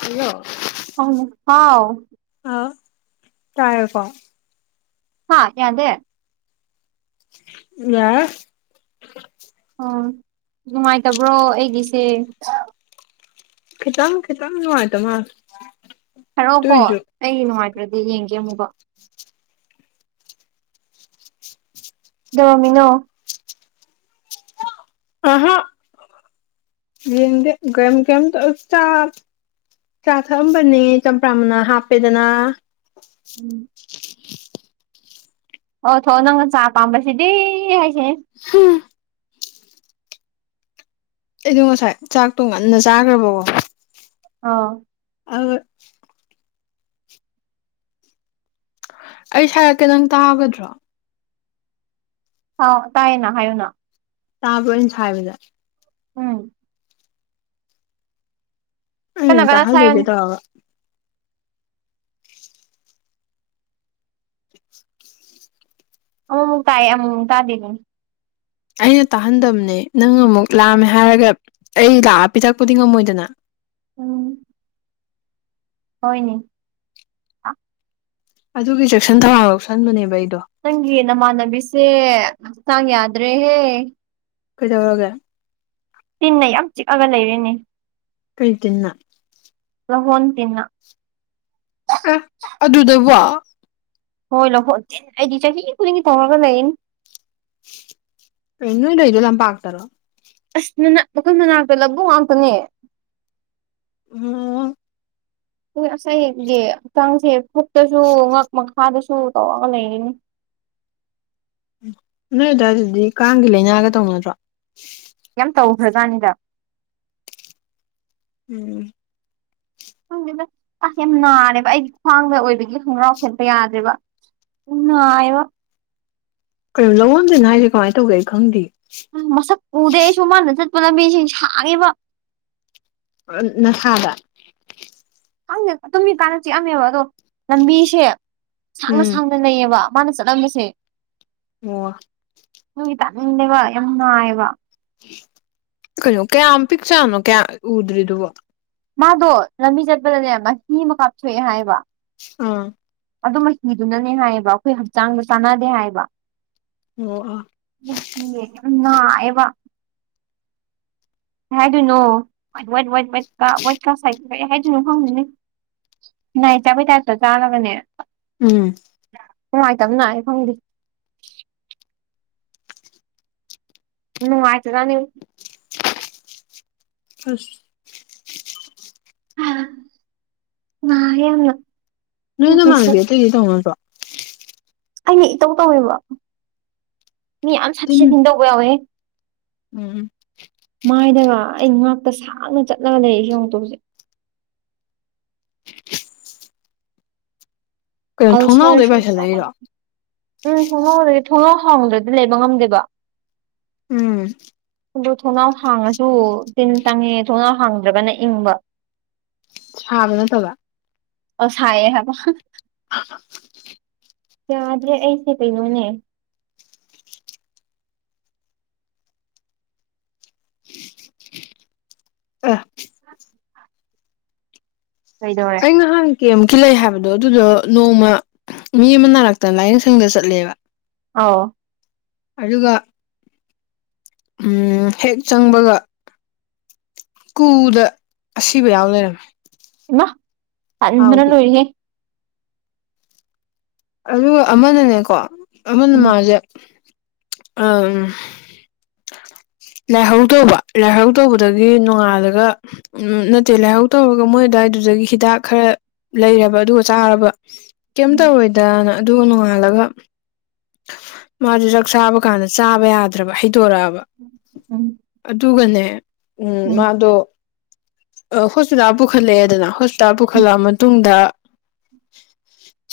ꯀꯩꯔꯣ ꯍꯅꯦ ꯍꯥꯎ ꯇꯔꯦꯀꯣ ꯍꯥ ꯌꯥꯗ ꯌꯥ ꯎꯝ ꯅꯨꯡꯉꯥꯏꯇꯕ꯭ꯔꯣ ꯑꯩꯒꯤꯁꯦ ꯈꯤꯇꯪ ꯈꯤꯇꯪ ꯅꯨꯡꯉꯥꯏ ꯇ ꯃꯥꯜꯂꯦ ꯍꯥꯏꯔꯛ ꯑꯣꯀꯣ ꯑꯗꯨꯏꯁꯨ ꯑꯩ ꯅꯨꯡꯉꯥꯏꯇ꯭ꯔꯗꯤ ꯌꯦꯡꯒꯦ ꯑꯃꯨꯛꯀ ꯗꯣꯃꯤꯅꯣ ꯑꯍꯥ ꯌꯦꯗ ꯀ ꯀꯦꯝ ꯆ [unintelligible] ꯆꯥ ꯊꯛꯑꯝꯕꯅꯦ ꯆꯝꯄ꯭ꯔꯥ ꯃꯅꯥ ꯍꯥꯞꯄꯦꯗꯅ ꯊꯛꯑꯣ ꯊꯛꯑꯣ ꯅꯪꯅ ꯆꯥ ꯄꯥꯝꯕꯁꯤꯗꯤ ꯍꯥꯏꯁꯤꯅꯤ ꯎꯝ [unintelligible] ꯑꯩꯗꯣ ꯉꯁꯥꯏ ꯆꯥꯛꯇꯣ ꯉꯟꯅ ꯆꯥꯈ꯭ꯔꯕꯀꯣ ꯑꯥ ꯑꯗꯨ ꯑꯩ ꯁꯥꯏꯔꯛꯀꯦ ꯅꯪ ꯇꯥꯒꯗ꯭ꯔꯣ ꯑꯥꯎ ꯇꯥꯏꯌꯦꯅ ꯍꯥꯏꯌꯣꯅ ꯇꯥꯕ꯭ꯔꯣ ꯑꯩꯅ ꯁꯥꯏꯕꯁꯦ ꯎꯝ ꯎꯝ ꯀꯟꯅ ꯀꯟꯅ ꯇꯍꯜꯂꯣꯏꯒꯦ ꯁꯥꯏꯌꯣꯅꯦ ꯇꯧꯔꯒꯥ ꯑꯃꯨꯛꯃꯨꯛ ꯇꯥꯏꯌꯦ ꯑꯃꯨꯛꯃꯨꯛ ꯇꯥꯗꯦꯗꯨꯅꯤ ꯑꯩꯅ ꯇꯥꯍꯟꯗꯕꯅꯦ ꯅꯪ ꯑꯃꯨꯛ ꯂꯥꯝꯃꯦ ꯍꯥꯏꯔꯒ ꯑꯩ ꯂꯥꯛꯑꯒ ꯄꯤꯊꯛꯄꯗꯤ ꯉꯝꯃꯣꯏꯗꯅ ꯎꯝ ꯍꯣꯏꯅꯦ ꯑꯗꯨꯒꯤ ꯆꯦꯛꯁꯤꯟ ꯊꯧꯔꯥꯡ ꯂꯧꯁꯟꯕꯅꯦꯕ ꯑꯩꯗꯤ ꯅꯪꯒꯤ ꯅꯃꯥꯟꯅꯕꯤꯁꯦ ꯍꯛꯆꯥꯡ ꯌꯥꯗ꯭ꯔꯦꯍꯦ ꯀꯩꯗꯧꯔꯒꯦ ꯇꯤꯟꯅ ꯌꯥꯝ ꯆꯤꯛꯑꯒ ꯂꯩꯔꯦꯅꯦ ꯀꯩ ꯇꯤꯟꯅ ꯂꯍꯣꯟ ꯇꯤꯟꯅ ꯎꯝ ꯑꯗꯨꯗꯕꯣ ꯍꯣꯏ ꯂꯤꯍꯣꯟ ꯇꯤꯟ ꯑꯩꯗꯤ ꯆꯍꯤ ꯈꯨꯗꯤꯡꯒꯤ ꯇꯧꯔꯒ ꯂꯩꯅꯤ ꯀꯩꯅꯣ ꯅꯣꯏꯅ ꯂꯩꯗꯣ ꯂꯄꯥꯛꯇꯥꯔꯣ ꯑꯁ ꯅꯅꯥ ꯃꯈꯣꯏ ꯃꯅꯥꯛꯇ ꯂꯧꯕꯨꯛ ꯉꯥꯛꯇꯅꯦ ꯎꯝ ꯍꯣꯏ ꯑꯩꯒꯤ ꯍꯛꯆꯥꯡꯁꯦ ꯄꯨꯛꯇꯁꯨ ꯉꯛ ꯃꯈꯥꯗꯁꯨ ꯇꯧꯔꯒ ꯂꯩꯔꯤꯅꯤ ꯅꯣꯏ ꯑꯗꯨꯋꯥꯏ ꯗꯗꯤ ꯀꯥꯡꯒꯤ ꯂꯥꯏꯅꯥꯒ ꯇꯧꯅꯗꯔꯣ ꯖꯅꯤꯗ [unintelligible] ꯎꯝ ꯈꯪꯗꯦꯗ ꯑ ꯌꯥꯝ ꯅꯥꯔꯦꯕ ꯑꯩꯒꯤ ꯈ꯭ꯋꯥꯡꯗ ꯑꯣꯏꯕꯒꯤ ꯈꯣꯡꯒꯔꯥꯎ ꯁꯦꯠꯄ ꯌꯥꯗ꯭ꯔꯦꯕ ꯅꯨꯉꯥꯏꯔꯣ ꯀꯩꯅꯣ ꯂꯤꯍꯣꯟ ꯇꯤꯟ ꯍꯥꯏꯁꯦ ꯀꯃꯥꯏꯅ ꯇꯧꯒꯦ ꯑꯩ ꯈꯪꯗꯤꯌꯦ ꯄꯥꯝꯕꯤꯁꯤ ꯁꯥꯡꯉꯦꯕ ꯅ ꯁꯥꯥꯗ ꯑꯩꯅ ꯇꯨꯝꯃꯤꯀꯥꯟꯗ ꯆꯤꯛꯑꯝꯃꯦꯕ ꯑꯗꯣ ꯂꯝꯕꯤꯁꯦ ꯁꯥꯡꯅ ꯎꯝ ꯁꯥꯡꯅ ꯂꯩꯌꯦꯕ ꯃꯥꯅ ꯆꯠꯂꯝꯃꯤꯁꯦ ꯑꯣ ꯇꯟꯕꯒ ꯌꯥꯝ ꯅꯥꯏꯕ ꯀꯩꯅꯣ ꯀꯌꯥꯝ ꯄꯤꯛ ꯆꯥꯅꯣ ꯀꯌꯥ ꯎꯗ꯭ꯔꯤꯗꯨꯕ ꯃꯥꯗꯣ ꯂꯝꯕꯤ ꯆꯠꯄꯗꯅꯦ ꯃꯍꯤ ꯑꯃ ꯀꯥꯞꯊꯣꯛꯑꯦ ꯍꯥꯏꯌꯦꯕ ꯑꯥ ꯑꯗꯨ ꯃꯍꯤꯗꯨꯅꯅꯦ ꯍꯥꯏꯌꯦꯕ ꯑꯩꯈꯣꯏ ꯍꯛꯆꯥꯡꯗ ꯆꯥꯟꯅꯗꯦ ꯍꯥꯏꯕ ꯑꯣ ꯑꯥ [unintelligible] ꯌꯥꯝ ꯅꯥꯏꯌꯦꯕ ꯍꯥꯏꯗꯨꯅꯣ ꯋꯥꯏꯇ ꯋꯥꯏꯇ ꯋꯥꯏꯇ ꯀꯥ ꯋꯥꯏꯀꯁꯇ [unintelligible] ꯑꯩ ꯍꯥꯏꯗꯨꯅ ꯈꯡꯗꯦꯅꯦ ꯅꯥꯏ ꯆꯥꯕꯩ ꯇꯥꯏꯞꯇ ꯆꯥꯔꯒꯅꯦ ꯎꯝ ꯅꯨꯡꯉꯥꯏꯇꯕꯅ ꯅꯥꯔꯦ ꯈꯪꯗꯦ ꯅꯨꯡꯉꯥꯏꯇꯖꯥꯠꯅꯤ ꯑꯁ [unintelligible] ꯑꯧ ꯅꯥꯏꯌꯦ ꯌꯥꯝꯅ ꯅꯣꯏ ꯑꯩꯒꯤꯁꯦ ꯅꯃꯥꯟꯅꯕꯤ ꯑꯇꯩꯗꯤ ꯇꯧꯅꯗ꯭ꯔꯣ ꯑꯩꯅ ꯏꯇꯧ ꯇꯧꯋꯦꯕ ꯃꯤ ꯌꯥꯝ ꯁꯥꯊꯤ ꯇꯤꯟ ꯁꯥꯊꯤꯅ ꯇꯧꯕ ꯌꯥꯎꯋꯦꯍꯦ ꯎꯝ ꯃꯥꯏꯗꯒ ꯑꯩ ꯉꯥꯛꯇ ꯁꯥꯡꯅ ꯆꯠꯂꯒ ꯂꯩꯔꯤꯁꯤ ꯌꯦꯡꯉꯨꯇꯣ ꯍꯧꯖꯤꯛ ꯀꯩꯅꯣ ꯊꯣꯡꯅꯥꯎꯗꯩ ꯑꯜꯁꯔꯁꯨ ꯄꯥꯏꯁꯜꯂꯛꯏꯔꯣ [unintelligible] ꯊꯣꯡꯅꯥꯎ ꯍꯥꯡꯗ꯭ꯔꯗꯤ ꯂꯩꯕ ꯉꯝꯗꯦꯕ ꯎꯝ ꯑꯗꯨ ꯊꯣꯡꯅꯥꯎ ꯍꯥꯡꯉꯁꯨ ꯇꯤꯟ ꯆꯪꯉꯦ ꯊꯣꯡꯅꯥꯎ ꯍꯥꯡꯗ꯭ꯔꯒꯅ ꯏꯪꯕ ꯁꯥꯕ ꯅꯠꯇꯕ ꯑꯣ ꯁꯥꯌꯦꯍꯥꯏꯕ ꯍ [unintelligible] ꯌꯗ꯭ꯔꯦ ꯑꯩꯁꯦ ꯀꯩꯅꯣꯅꯦ ꯑ [unintelligible] ꯎ [unintelligible] ꯀꯩꯅꯣꯍꯦ ꯀꯦꯝꯀꯤ ꯂꯩ ꯍꯥꯏꯕꯗꯣ ꯑꯗꯨꯗꯣ ꯅꯣꯡꯃ ꯃꯤ ꯑꯃ ꯅꯥꯔꯛꯇꯅ ꯂꯥꯏꯌꯦꯡ ꯁꯪꯗ ꯆꯠꯂꯦꯕ ꯑꯥꯎ ꯑꯗꯨꯒ ꯎꯡ ꯍꯦꯛ ꯆꯪꯕꯒ ꯀꯨꯗ ꯑꯁꯤꯕ ꯌꯥꯎ ꯂꯩꯔꯝꯃꯦ ꯏꯃꯥ ꯇꯟꯕꯅ ꯍꯥꯎꯗꯤ ꯂꯣꯏꯔꯦꯍꯦ ꯑꯗꯨꯒ ꯑꯃꯅꯅꯦꯀꯣ ꯑꯃꯅ ꯎꯝ ꯃꯥꯁꯦ ꯑꯝ ꯂꯥꯏꯍꯧ ꯇꯧꯕ ꯂꯥꯏꯍꯧ ꯇꯧꯕꯗꯒꯤ ꯅꯣꯡꯉꯥꯜꯂꯒ ꯅꯠꯇꯦ ꯂꯥꯏꯍꯧ ꯇꯧꯔꯒ ꯃꯣꯏ ꯑꯗꯨꯋꯥꯏꯗ ꯑꯗꯨꯗꯒꯤ ꯍꯤꯗꯥꯛ ꯈꯔ ꯂꯩꯔꯕ ꯑꯗꯨꯒ ꯆꯥꯔꯕ ꯀꯩꯝ ꯎꯝ ꯇꯧꯔꯣꯏꯗꯅ ꯑꯗꯨꯒ ꯅꯣꯡꯉꯥꯜꯂꯒ ꯃꯥꯗꯤ ꯆꯥꯛ ꯆꯥꯕ ꯀꯥꯟꯗ ꯆꯥꯕ ꯌꯥꯗ꯭ꯔꯕ ꯍꯩꯠ ꯇꯣꯔꯛꯑꯕ ꯎꯝ ꯑꯗꯨꯒꯅꯦ ꯎꯝ ꯃꯥꯗꯣ ꯍꯣꯁꯄꯤꯇꯥꯜ ꯄꯨꯈꯠꯂꯛꯑꯦꯗꯅ ꯍꯣꯁꯄꯤꯇꯥꯜꯗ ꯎꯝ ꯄꯨꯈꯠꯂꯛꯑꯕ ꯃꯇꯨꯡꯗ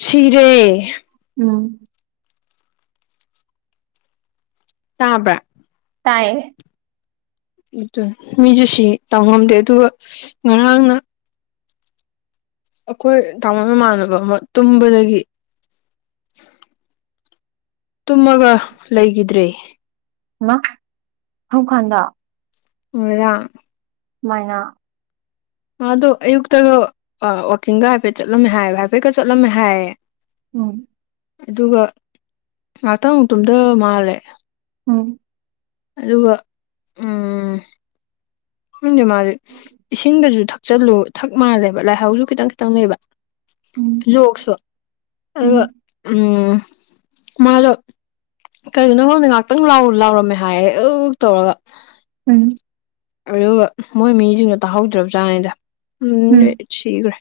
ꯁꯤꯔꯦ ꯎꯝ ꯇꯥꯕ꯭ꯔꯥ ꯇꯥꯏꯌꯦ ꯑꯗꯨ ꯃꯤꯁꯨ ꯁꯤ ꯇꯝꯉꯝꯗꯦ ꯑꯗꯨꯒ ꯉꯔꯥꯡꯅ ꯑꯩꯈꯣꯏ ꯇꯥꯃꯣꯏ ꯃꯃꯥꯟꯅꯕ ꯑꯃ ꯇꯨꯝꯕꯗꯒꯤ ꯇꯨꯝꯃꯒ ꯂꯩꯈꯤꯗ꯭ꯔꯦ UNINTELLIGIBLE ꯉꯥꯔꯥꯡ ꯃꯥꯅ ꯃꯥꯗꯣ ꯑꯌꯨꯛꯇꯒ ꯋꯥ ꯋꯥꯛꯀꯤꯡꯒ ꯍꯥꯏꯐꯦꯠ ꯆꯠꯂꯝꯃꯦ ꯍꯥꯏ ꯍꯥꯏꯐꯦꯠꯀ ꯆꯠꯂꯝꯃꯦ ꯍꯥꯏꯌꯦ ꯎꯪ ꯑꯗꯨꯒ ꯉꯥꯛꯇꯪꯃꯨꯛ ꯇꯨꯝꯙ ꯃꯥꯜꯂꯦ ꯎꯪ ꯑꯗꯨꯒ ꯎꯝ ꯈꯪꯗꯦ ꯃꯥꯖꯤ ꯏꯁꯤꯡꯒꯁꯨ ꯊꯛꯆꯜꯂꯨ ꯊꯛ ꯃꯥꯜꯂꯦꯕ ꯂꯥꯏꯍꯧꯖꯨ ꯈꯤꯇꯪ ꯈꯤꯇꯪ ꯂꯩꯕ ꯎꯝ ꯂꯣꯛꯁꯨ ꯎꯝ ꯑꯗꯨꯒꯥ ꯎꯪ ꯃꯥꯗꯣ ꯀꯩꯒꯤꯅꯣ ꯈꯪꯗꯦ ꯉꯥꯛꯇꯪ ꯂꯥꯎꯔꯝꯃꯦ ꯍꯥꯏꯌꯦ ꯑꯛ- ꯑꯛ ꯇꯧꯔꯒ ꯎꯝ ꯑꯗꯨꯒꯥ ꯃꯣꯏ ꯃꯤꯖꯤꯡꯗꯣ ꯇꯥꯍꯧꯗ꯭ꯔꯕꯖꯥꯠꯅꯤꯗ ꯎꯝ ꯑꯗꯩ ꯁꯤꯒꯔꯦ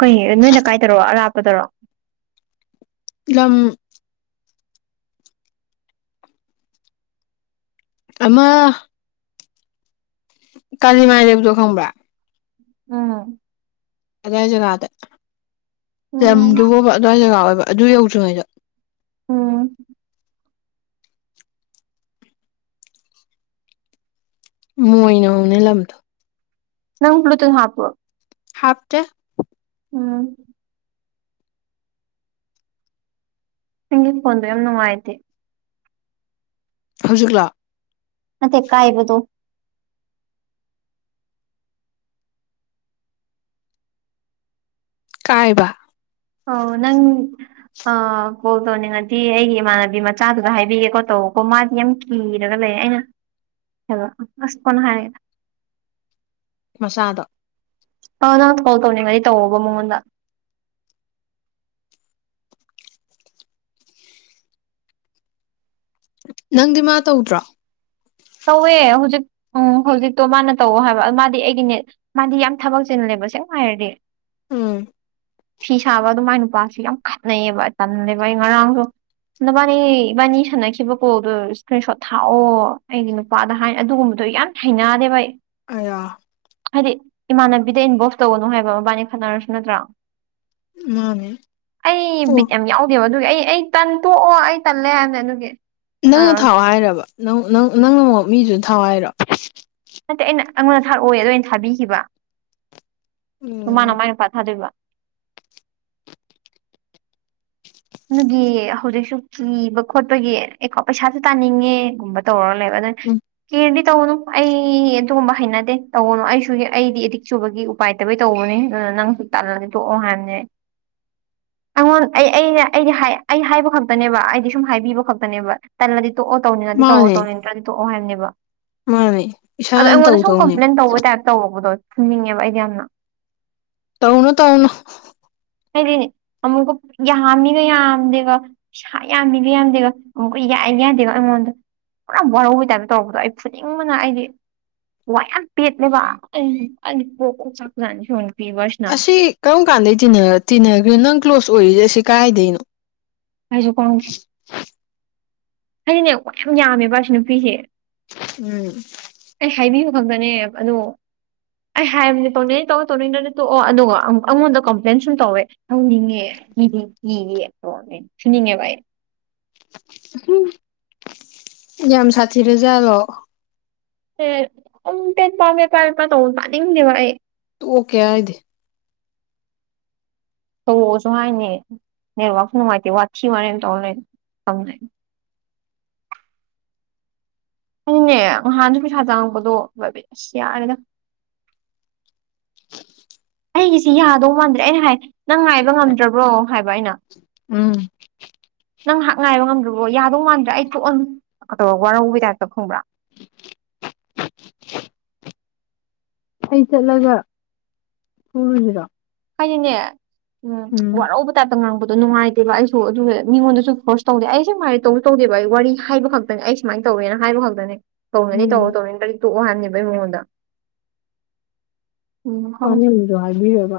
ꯀꯩꯅꯦꯒꯦ ꯅꯣꯏ ꯂꯩꯀꯏꯗꯔꯣ ꯑꯔꯥꯞꯄꯗꯔꯣ ꯂꯝ ꯑꯥꯃ ꯀꯥꯂꯤꯃꯥꯏ ꯂꯩꯕꯗꯣ ꯈꯪꯕ꯭ꯔꯥ ꯎꯪ ꯑ꯭ꯗꯨꯋꯥꯢꯏ ꯖꯒꯥꯗ ꯎꯝ ꯂꯝꯗꯨꯕꯨꯕ ꯑꯗꯨꯋꯥꯏ ꯖꯒꯥ ꯑꯣꯏꯕ ꯑꯗꯨ ꯌꯧꯗ꯭ꯔꯤꯉꯩꯗ ꯎꯪ ꯃꯣꯌꯅ ꯍꯧꯕꯅꯦ ꯂꯝꯗꯣ ꯅꯪ ꯕ꯭ꯂꯨ ꯇꯨꯠ ꯍꯥꯞꯄ꯭ꯔꯣ ꯍꯥꯞ ꯇꯦ ꯎꯪ ꯅꯪꯒꯤꯐꯣꯟꯗꯣ ꯌꯥꯝ ꯅꯨꯡꯉꯥꯏꯇꯦ ꯍꯧꯖꯤꯛꯂꯣ ꯅꯠꯇꯦ ꯀꯥꯏꯕꯗꯣ ꯀꯥꯌꯕ ꯑꯣ ꯅꯪ ꯑꯣ ꯀꯣꯜ ꯇꯧꯅꯤꯡꯉꯗꯤ ꯑꯩꯒꯤ ꯏꯃꯥꯟꯅꯕꯤ ꯃꯆꯥꯗꯨꯗ ꯍꯥꯏꯕꯤꯒꯦꯀꯣ ꯇꯧ ꯀꯣ ꯃꯥꯗꯤ ꯌꯥꯝ ꯀꯤꯔꯒ ꯂꯩ ꯗꯩ ꯑꯩꯅ ꯍꯥꯏꯕ ꯑꯥꯁ ꯀꯣꯟꯅ ꯍꯥꯏꯔꯒꯦ ꯃꯆꯥꯗꯣ ꯑꯧ ꯅꯪ ꯐꯣꯟ ꯇꯧꯅꯤꯡꯉꯗꯤ ꯇꯧꯑꯕ ꯃꯉꯣꯟꯗ ꯅꯪꯗꯤꯃꯥ ꯇꯧꯗ꯭ꯔꯣ ꯇꯧꯋꯦ ꯍꯧꯖꯤꯛ ꯎꯪ ꯍꯧꯖꯤꯛꯇꯣ ꯃꯥꯅ ꯇꯧꯑꯣ ꯍꯥꯏꯕ ꯃꯥꯗꯤ ꯑꯩꯒꯤꯅꯦ ꯃꯥꯗꯤ ꯌꯥꯝ ꯊꯕꯛ ꯆꯤꯜꯂꯦ ꯇꯁꯦꯡꯕ ꯍꯥꯏꯔꯗꯤ ꯎꯪ ꯐꯤ ꯁꯥꯕꯗꯨ ꯃꯥꯏ ꯅꯨꯄꯥꯁꯦ ꯌꯥꯝ ꯈꯠꯅꯩꯌꯦꯕ ꯇꯜꯂꯦꯕ ꯑꯩ ꯉꯔꯥꯡꯗꯨ ꯅꯕꯥꯅꯤ ꯏꯕꯥꯅꯤ ꯁꯥꯟꯅꯈꯤꯕ ꯀꯣꯜꯗꯣ ꯏꯁꯀ꯭ꯔꯤꯟ ꯁꯣꯔꯠ ꯊꯥꯎꯑꯣ ꯑꯩꯒꯤ ꯅꯨꯄꯥꯗ ꯍꯥꯏ ꯑꯗꯨꯒꯨꯝꯕꯗꯣ ꯌꯥꯝ ꯍꯩꯅꯥꯗꯦꯕ ꯑꯩ ꯑꯩꯌꯥ ꯍꯥꯏꯗꯤ ꯏꯃꯥꯟꯅꯕꯤꯗ ꯏꯟꯚꯣꯜꯚ ꯇꯧꯒꯅꯨ ꯍꯥꯏꯕ ꯃꯕꯥꯅꯤ ꯈꯠꯅꯥꯔꯁꯨ ꯅꯠꯇ꯭ꯔꯥ ꯃꯥꯅꯦ ꯑꯩ ꯑꯣ ꯕꯤꯠꯌꯥꯝ ꯌꯥꯎꯗꯦꯕ ꯑꯗꯨꯒꯤ ꯑꯩ ꯑꯩ ꯇꯟꯇꯣꯛꯑꯣ ꯑꯩꯇꯜꯂꯦ ꯍꯥꯏꯕꯅꯦ ꯑꯗꯨꯒꯤ ꯅꯪꯅꯥ ꯑꯥ ꯊꯥꯎ ꯍꯥꯏꯔꯤꯔꯥꯕ ꯅꯪ ꯅꯪꯅꯥ ꯃꯤꯗꯨꯗ ꯊꯥꯎ ꯍꯥꯏꯔꯣ ꯅꯠꯇꯦ ꯑꯩꯅ ꯑꯩꯉꯣꯟꯗ ꯊꯥꯔꯛꯑꯣꯏ ꯑꯗꯣ ꯑꯩꯅ ꯊꯥꯕꯤꯈꯤꯕ ꯑꯗꯨ ꯎꯝ ꯃꯥꯅ ꯃꯥꯏ ꯅꯨꯄꯥꯗ ꯊꯗꯣꯏꯕ ꯑꯗꯨꯗꯤ ꯍꯧꯖꯤꯛꯁꯨ ꯀꯤꯕ- ꯈꯣꯠꯄꯒꯤ ꯑꯦꯀꯥꯎꯟ ꯄꯩꯁꯥꯖꯨ ꯇꯥꯅꯤꯡꯉꯦꯒꯨꯝꯕ ꯇꯧꯔ ꯂꯩꯕ ꯑꯗꯩ ꯎꯝ ꯀꯤꯔꯗꯤ ꯇꯧꯔꯨꯅꯨ ꯑꯩ ꯑꯗꯨꯒꯨꯝꯕ ꯍꯩꯅꯗꯦ ꯇꯧꯒꯅꯨ ꯑꯩꯁꯨꯅꯦ ꯑꯩꯗꯤ ꯑꯦꯗꯤꯛ ꯆꯨꯕꯒꯤ ꯎꯄꯥꯏ ꯂꯩꯇꯕꯒꯤ ꯇꯧꯕꯅꯤ ꯑꯗꯨꯅ ꯅꯪꯁꯨ ꯇꯜꯂꯗꯤ ꯇꯣꯛꯑꯣ ꯍꯥꯏꯕꯅꯦ INAUDIBLE ꯑꯩꯉꯣꯟ ꯑꯩ ꯑꯩꯩꯅꯥ ꯑꯩꯗꯤ ꯍꯥꯏ ꯑꯩ ꯍꯥꯏꯕ ꯈꯛꯇꯅꯦꯕ ꯑꯩꯗꯤ ꯁꯨꯝ ꯍꯥꯏꯕꯤꯕ ꯈꯛꯇꯅꯦꯕ ꯇꯜꯂꯗꯤ ꯇꯣꯛꯑꯣ ꯇꯧꯅꯤꯡꯑꯗꯤ ꯇꯧꯑꯣ ꯃꯥꯅꯦ ꯇꯧꯅꯤꯡꯗ꯭ꯔꯗꯤ ꯇꯣꯛꯑꯣ ꯍꯥꯏꯕꯅꯦꯕꯥ ꯃꯥꯅꯦ ꯑꯗꯣ ꯏꯁꯥꯅ ꯑꯩꯉꯣꯟꯗ ꯁꯨꯝ ꯇꯧꯗꯧꯅꯦ ꯀꯝꯄ꯭ꯂꯦꯟ ꯇꯧꯕꯩ ꯇꯥꯏꯞ ꯇꯧꯔꯛꯄꯗꯣ ꯐꯨꯅꯤꯡꯉꯦꯕ ꯑꯩꯗꯤꯌꯥꯝꯅ ꯇꯧꯅꯨ ꯇꯧꯅꯨ ꯍꯥꯏꯗꯤ ꯑꯃꯨꯛꯀ ꯌꯥꯝꯃꯤꯒ-ꯌꯥꯝꯗꯦꯒ ꯄꯩꯁꯥ ꯌꯥꯝꯃꯤꯒ ꯌꯥꯝꯗꯦꯒ ꯑꯃꯨꯛꯀ ꯌꯥ ꯑꯩ ꯌꯥꯗꯦꯕ ꯑꯩꯉꯣꯟꯗ ꯄꯨꯔꯥ ꯋꯥꯔꯧꯕꯩ ꯇꯥꯏꯞꯇ ꯇꯧꯔꯛꯄꯗꯣ ꯑꯩ ꯐꯨꯅꯤꯡꯕꯅ ꯑꯩꯗꯤ ꯋꯥ ꯌꯥꯝ ꯄꯦꯠꯂꯦꯕ ꯑꯩ ꯑꯩꯗꯤ ꯄ꯭ꯔꯣꯛ-ꯄ꯭ꯔꯣꯛ ꯆꯥꯛꯄꯖꯥꯠꯅꯤ [unintelligible] ꯑꯥꯁꯤ ꯀꯔꯝ ꯀꯥꯟꯗꯩ ꯇꯤꯟꯅꯒꯔꯤꯅꯣ ꯅꯪ ꯀ꯭ꯂꯣꯖ ꯑꯣꯏꯔꯤꯖꯦ ꯑꯁꯤ ꯀꯔꯥꯢꯗꯩꯅꯣ ꯑꯩꯖꯨ ꯈꯪꯗꯦ ꯑꯩꯅ ꯈ꯭ꯋꯥꯏ ꯌꯥꯕꯅꯦꯕ ꯑꯁꯤ ꯅꯨꯄꯤꯖꯦ ꯎꯪ ꯐꯕꯅꯦ ꯑꯥꯗꯣ ꯑꯩ ꯍꯥꯏꯕꯅꯦ ꯇꯧꯅꯤꯡꯉꯇꯧ ꯇꯧꯅꯤꯡꯗ꯭ꯔꯥꯒ ꯇꯣꯛꯑꯣ ꯑꯗꯨꯒ ꯑꯩꯉꯣꯟꯗ ꯀꯝꯄ꯭ꯂꯦꯟ ꯁꯨꯝ ꯇꯧꯋꯦ ꯁꯥꯎꯅꯤꯡꯉꯦ UNINTELLIGIBLE ꯍꯨꯡ ꯌꯥꯝ ꯁꯥꯊꯤꯔ ꯖꯥꯠꯂꯣ ꯑꯦ ꯑꯗꯨꯝ ꯄꯦꯠ ꯄꯥ -ꯄꯦꯠ ꯄꯥ ꯇꯧꯕꯗꯣ ꯇꯥꯅꯤꯡꯗꯦꯕ ꯑꯩ ꯇꯣꯛꯀꯦ ꯍꯥꯌꯗꯦ ꯇꯧꯔꯛꯑꯣꯁꯨ ꯍꯥꯏꯅꯦ ꯅꯦꯠꯋꯥꯛꯁꯨ ꯅꯨꯉꯥꯢꯇꯦ ꯋꯥꯊꯤ ꯋꯥꯔꯦꯝ ꯇꯧꯔ ꯂꯩ UNINTELLIGIBLE INAUDIBLE ꯍꯣꯏꯅꯦ ꯅꯍꯥꯟꯖ ꯄꯩꯁꯥ ꯆꯪꯉꯛꯄꯗꯣ ꯕꯕꯤꯠꯁ ꯌꯥꯔꯦꯗ ꯑꯩꯒꯤꯖꯤ ꯌꯥꯗꯧ ꯃꯥꯟꯗ꯭ꯔꯦ ꯑꯩꯅ ꯍꯥꯏ ꯅꯪ ꯉꯥꯏꯕ ꯉꯝꯗ꯭ꯔꯕ꯭ꯔꯣ ꯍꯥꯏꯕ ꯑꯩꯅ ꯎꯪ ꯅꯪ ꯉꯥꯢꯍꯥꯛ ꯉꯥꯏꯕ ꯉꯝꯗ꯭ꯔꯕ꯭ꯔꯣ ꯌꯥꯗꯧ ꯃꯥꯟꯗ꯭ꯔꯦ ꯑꯩ ꯊꯣꯛꯑꯅꯤ ꯀꯥ ꯇꯧꯔ ꯋꯥꯔꯧꯕꯩ ꯇꯥꯏꯞꯇ ꯈꯪꯕ꯭ꯔꯥ INAUDIBLE ꯑꯩ ꯆꯠꯂꯒ ꯐꯨ ꯔꯨ ꯖꯤꯔꯣ ꯍꯥꯏꯗꯤꯅꯦ ꯎꯪ ꯆ ꯋꯥꯔꯧꯕ ꯇꯥꯏꯞꯇ ꯉꯥꯡꯕꯗꯣ ꯅꯨꯡꯉꯥꯏꯇꯦꯕ ꯑꯩꯁꯨ ꯑꯗꯨꯅꯦ ꯃꯤꯉꯣꯟꯗꯁꯨ ꯐꯣꯔꯁ ꯇꯧꯗꯦ ꯑꯩ ꯑꯁꯦꯡꯕ ꯍꯥꯢꯒꯦ ꯇꯧꯁꯨ ꯇꯧꯗꯦꯕ ꯑꯩ ꯋꯥꯔꯤ ꯍꯥꯏꯕ ꯈꯛꯇꯅꯤ ꯑꯩ ꯁꯨꯃꯥꯏꯅ ꯇꯧ ꯇꯧꯋꯦꯅ ꯍꯥꯏꯕꯈꯛꯇꯅꯦ ꯇꯧꯅꯤꯡꯉꯗꯤꯇꯧꯔꯣ- ꯎꯝ ꯇꯧꯅꯤꯡꯗ꯭ꯔꯗꯤ ꯇꯣꯛꯑꯣ ꯍꯥꯢꯕꯅꯦꯕ ꯑꯩ ꯃꯉꯣꯟꯗ ꯀꯥꯟꯅꯕꯖꯨ ꯍꯥꯏꯕꯤꯔꯒ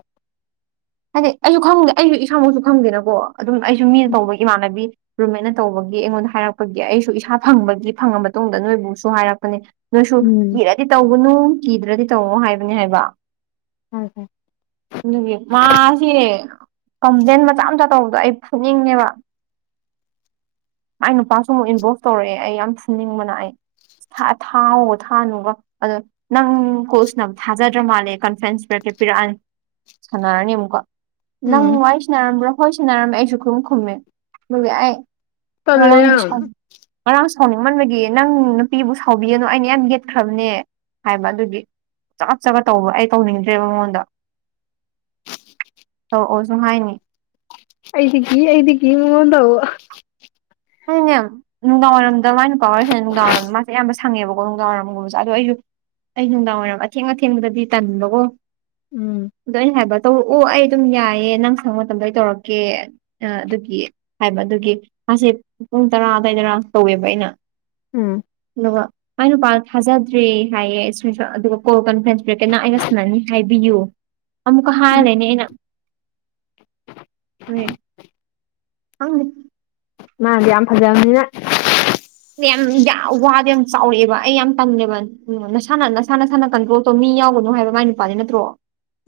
ꯍꯥꯏꯗꯤ ꯑꯩꯖꯨ ꯈꯪꯗꯦ ꯑꯩꯖꯨ ꯏꯁꯥꯃꯛꯁꯨ ꯈꯪꯗꯦꯅꯀꯣ ꯑꯗꯨꯝ ꯑꯩꯁꯨ ꯃꯤꯅ ꯇꯧꯕ ꯏꯃꯥꯟꯅꯕꯤ ꯔꯨꯝꯃꯦꯠꯅ ꯇꯧꯕꯒꯤ ꯑꯩꯉꯣꯟꯗ ꯍꯥꯏꯔꯛꯄꯒꯤ ꯑꯩꯁꯨ ꯏꯁꯥ ꯐꯪꯕꯒꯤ -ꯐꯪꯉ ꯃꯇꯨꯡꯗ ꯅꯣꯏꯕꯨꯁꯨ ꯍꯥꯏꯔꯛꯄꯅꯦ ꯅꯣꯏꯁꯨ ꯎꯝ ꯀꯤꯔꯗꯤꯇꯧꯒꯅꯨ- ꯀꯤꯗ꯭ꯔꯗꯤ ꯇꯧꯑꯣ ꯍꯥꯏꯕꯅꯦ ꯍꯥꯏꯕ ꯍꯥꯌ ꯍꯥꯌ ꯃꯥꯖꯦꯀꯝꯄ꯭ꯂꯦꯟ ꯃꯆꯥ ꯃꯆꯥ ꯇꯧꯕꯗꯣ ꯑꯩ ꯐꯨꯅꯤꯡꯉꯦꯕ ꯃꯥꯢ ꯅꯨꯄꯥꯁꯨ ꯑꯃꯨꯛ ꯏꯟꯕꯣꯛꯁ ꯇꯧꯔꯛꯑꯦ ꯑꯩ ꯌꯥꯝ ꯐꯨꯅꯤꯡꯕꯅ ꯑꯩ ꯊꯥꯎꯒ ꯊꯥꯅꯨꯒ ꯑꯗꯣ ꯅꯪ ꯀꯣꯜꯁꯥꯅꯕ ꯊꯥꯖꯗ꯭ꯔꯕ ꯃꯥꯜꯂꯦ ꯀꯟꯐ꯭ꯔꯦꯟꯁ ꯄꯤꯔꯛꯀꯦ ꯄꯤꯔꯛꯑꯅꯤ [inaudible] ꯁꯥꯟꯅꯔꯅꯤ ꯑꯃꯨꯛꯀ ꯅꯪ ꯎꯝ ꯋꯥꯔꯤ ꯁꯅꯔꯝꯕ꯭ꯔꯣ ꯍꯣꯏ ꯁꯥꯟꯅꯔꯝꯃꯦ ꯑꯩꯁꯨ ꯈꯨꯨꯝ ꯈꯨꯝꯃꯦ ꯑꯩ ꯇꯜꯂꯦ ꯉꯔꯥꯡꯗꯤ ꯌꯥꯝ ꯁꯥꯎ ꯉꯔꯥꯡ ꯁꯥꯎꯅꯤꯡꯃꯟꯕꯒꯤ ꯅꯪ ꯅꯨꯄꯤꯕꯨ ꯁꯥꯎꯕꯤꯒꯅꯨ ꯑꯩꯅ ꯌꯥꯝ ꯌꯦꯠꯈ꯭ꯔꯕꯅꯦ ꯍꯥꯏꯕ ꯑꯗꯨꯒꯤ ꯆꯒꯠ ꯆꯒꯠ ꯇꯧꯕ ꯑꯩ ꯇꯧꯅꯤꯡꯗ꯭ꯔꯦꯕ ꯃꯉꯣꯟꯗ ꯑꯣꯁꯨ ꯍꯥꯏꯅꯤ ꯑꯩꯗꯤ ꯀꯤ ꯑꯩꯗꯤ ꯀꯤ ꯃꯉꯣꯟ ꯇꯧꯕ ꯅꯪꯅꯦ ꯅꯨꯡꯗꯥꯡꯋꯥꯏꯔꯝꯗ ꯃꯥꯏ ꯅꯨꯄꯥ ꯋꯥꯔꯤ ꯁꯥꯅꯩ ꯅꯨꯡꯗꯥꯡꯋꯥꯏꯔꯝꯗ ꯃꯥꯁꯦ ꯑꯌꯥꯝꯕ ꯁꯪꯉꯦꯕꯀꯣ ꯅꯨꯡꯗꯥꯡꯋꯥꯏꯔꯝ ꯒꯨꯝꯕꯁꯦ ꯑꯗꯣ ꯑꯩꯁꯨ ꯑꯩ ꯅꯨꯡꯗꯥꯡ ꯋꯥꯏꯔꯝ ꯑꯊꯦꯡ ꯑꯊꯦꯡꯕꯗꯗꯤ ꯇꯟꯕꯀꯣ ꯎꯝ ꯑꯗꯣ ꯑꯩꯅ ꯍꯥꯏꯕ ꯇꯧꯔꯛꯑꯣ ꯑꯩ ꯑꯗꯨꯝ ꯌꯥꯏꯌꯦ ꯅꯪ ꯁꯪꯕ ꯃꯇꯝꯗ ꯑꯩ ꯇꯧꯔꯛꯀꯦ ꯑꯥ ꯑꯗꯨꯒꯤ ꯍꯥꯏꯕ ꯑꯗꯨꯒꯤ ꯃꯥꯁꯦ ꯄꯨꯡ ꯇꯔꯥ ꯑꯗꯨꯋꯥꯏꯗꯔ ꯇꯧꯋꯦꯕ ꯑꯩꯅ ꯎꯝ ꯑꯗꯨꯒ ꯃꯥꯢ ꯅꯨꯄꯥꯅ ꯊꯥꯖꯗ꯭ꯔꯦ ꯍꯥꯏꯌꯦ ꯁꯀ꯭ꯔꯤꯟꯁꯣꯠ ꯑꯗꯨꯒ ꯀꯣꯜ ꯀꯟꯐ꯭ꯔꯦꯟꯁ ꯄꯤꯔꯛꯀꯦ ꯅꯪ ꯑꯩꯒ ꯁꯥꯟꯅꯅꯤ ꯍꯥꯏꯕꯤꯌꯨ ꯑꯃꯨꯛꯀ ꯍꯥꯢ ꯂꯩꯔꯅꯤ ꯑꯩꯅ ꯍꯣꯢ ꯈꯪꯗꯦ ꯃꯥꯗꯤ ꯌꯥꯝ ꯐꯖꯕꯅꯤꯅ ꯌꯥꯝ ꯌꯥꯝ ꯋꯥꯗ ꯌꯥꯝ ꯆꯥꯎꯔꯛꯑꯦꯕ ꯑꯩ ꯌꯥꯝ ꯇꯜꯂꯦꯕ ꯑꯗꯨꯗꯨꯒ ꯅꯁꯥꯅ ꯅꯁꯥ ꯅꯁꯥꯅ ꯀꯟꯇ꯭ꯔꯣꯜ ꯇꯧ ꯃꯤ ꯌꯥꯥꯎꯒꯅꯨ ꯍꯥꯏꯕ ꯃꯥꯏ ꯅꯨꯄꯥꯅꯤ ꯅꯠꯇ꯭ꯔꯣ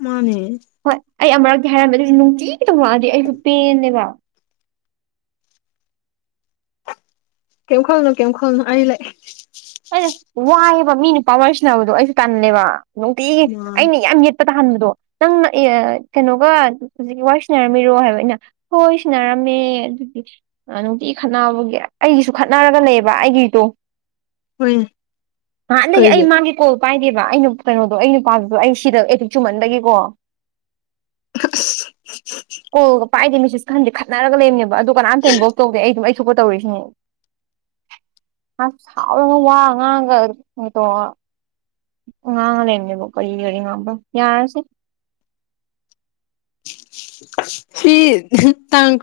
ꯃꯥꯅꯦ ꯍꯣꯏ ꯑꯩ ꯑꯃꯨꯔꯛꯇꯤ ꯍꯥꯏꯔꯝꯃꯦ ꯑꯩꯁꯨ ꯅꯨꯡꯇꯤꯒꯤ ꯇꯧꯔꯛꯉꯑꯗꯤ ꯑꯩꯁꯨ ꯄꯦꯟꯅꯦꯕ [inaudible] ꯀꯦꯝ ꯈꯜꯂꯨꯅꯣꯅꯣ ꯀꯦꯝ ꯈꯜꯂꯨꯅꯣ ꯑꯩ ꯂꯩ ꯑꯩꯅ ꯋꯥꯏꯑꯦꯕ ꯃꯤ ꯅꯨꯄꯥ ꯑꯣꯏꯁꯤꯟꯅꯕꯗꯣ ꯑꯩꯁꯨ ꯇꯜꯂꯦꯕ ꯅꯨꯡꯇꯤꯒꯤ ꯃꯥ ꯑꯩꯅ ꯌꯥꯝ ꯌꯦꯠꯄ ꯇꯥꯍꯟꯕꯗꯣ ꯅꯪ ꯑꯦꯑꯥ ꯀꯩꯅꯣꯒ ꯍꯧꯖꯤꯛꯀꯤ ꯋꯥꯔꯤ ꯁꯥꯟꯅꯔꯝꯃꯤꯔꯣ ꯍꯥꯏꯕ ꯑꯩꯅ ꯍꯣꯏ ꯁꯤꯟꯅꯔ ꯝꯃꯦ ꯑꯗꯨꯗꯤ ꯅꯨꯡꯇꯤꯒꯤ ꯈꯠꯅꯕꯒꯤ ꯑꯩꯒꯤꯁꯨ ꯈꯠꯅꯔꯒ ꯂꯩꯌꯦꯕ ꯑꯩꯒꯤꯗꯣ ꯍꯣꯏꯅꯦ ꯅꯍꯥꯟꯅꯗꯒꯤ ꯑꯩ ꯀꯩꯒꯤ ꯃꯥꯒꯤ ꯀꯣꯜ ꯄꯥꯏꯗꯦꯕ ꯑꯩꯅ ꯀꯩꯅꯣꯗꯣ ꯑꯩ ꯅꯨꯄꯥꯗꯨꯗꯣ ꯑꯩ ꯁꯤꯗ ꯑꯦꯗꯤꯛ ꯆꯨꯃꯟꯕꯒꯤꯀꯣ ꯀꯣꯜꯒ ꯄꯥꯢꯗꯦ ꯃꯤꯁꯦꯁꯀ ꯍꯟꯗꯦ ꯈꯠꯅꯔꯒ ꯂꯩꯕꯅꯦꯕ ꯑꯗꯨ ꯀꯅꯥꯝꯇ ꯏꯟꯒ꯭ꯣꯜꯒ ꯇꯧꯗꯦ ꯑꯩ ꯑꯗꯨꯝ ꯑꯩ ꯊꯣꯛꯄ ꯇꯧꯔꯤꯁꯤꯅꯤ ꯑꯥ ꯋꯥ ꯉꯥꯡꯒ ꯇꯧꯔꯗꯅ ꯉꯥꯡꯉ ꯂꯩꯔꯝꯃꯦꯕ ꯀꯔꯤ ꯂꯩ ꯉꯥꯡꯕꯝ ꯌꯥꯔꯦꯁꯦ [inaudible] ꯁꯤ ꯍꯪ ꯇꯥꯡ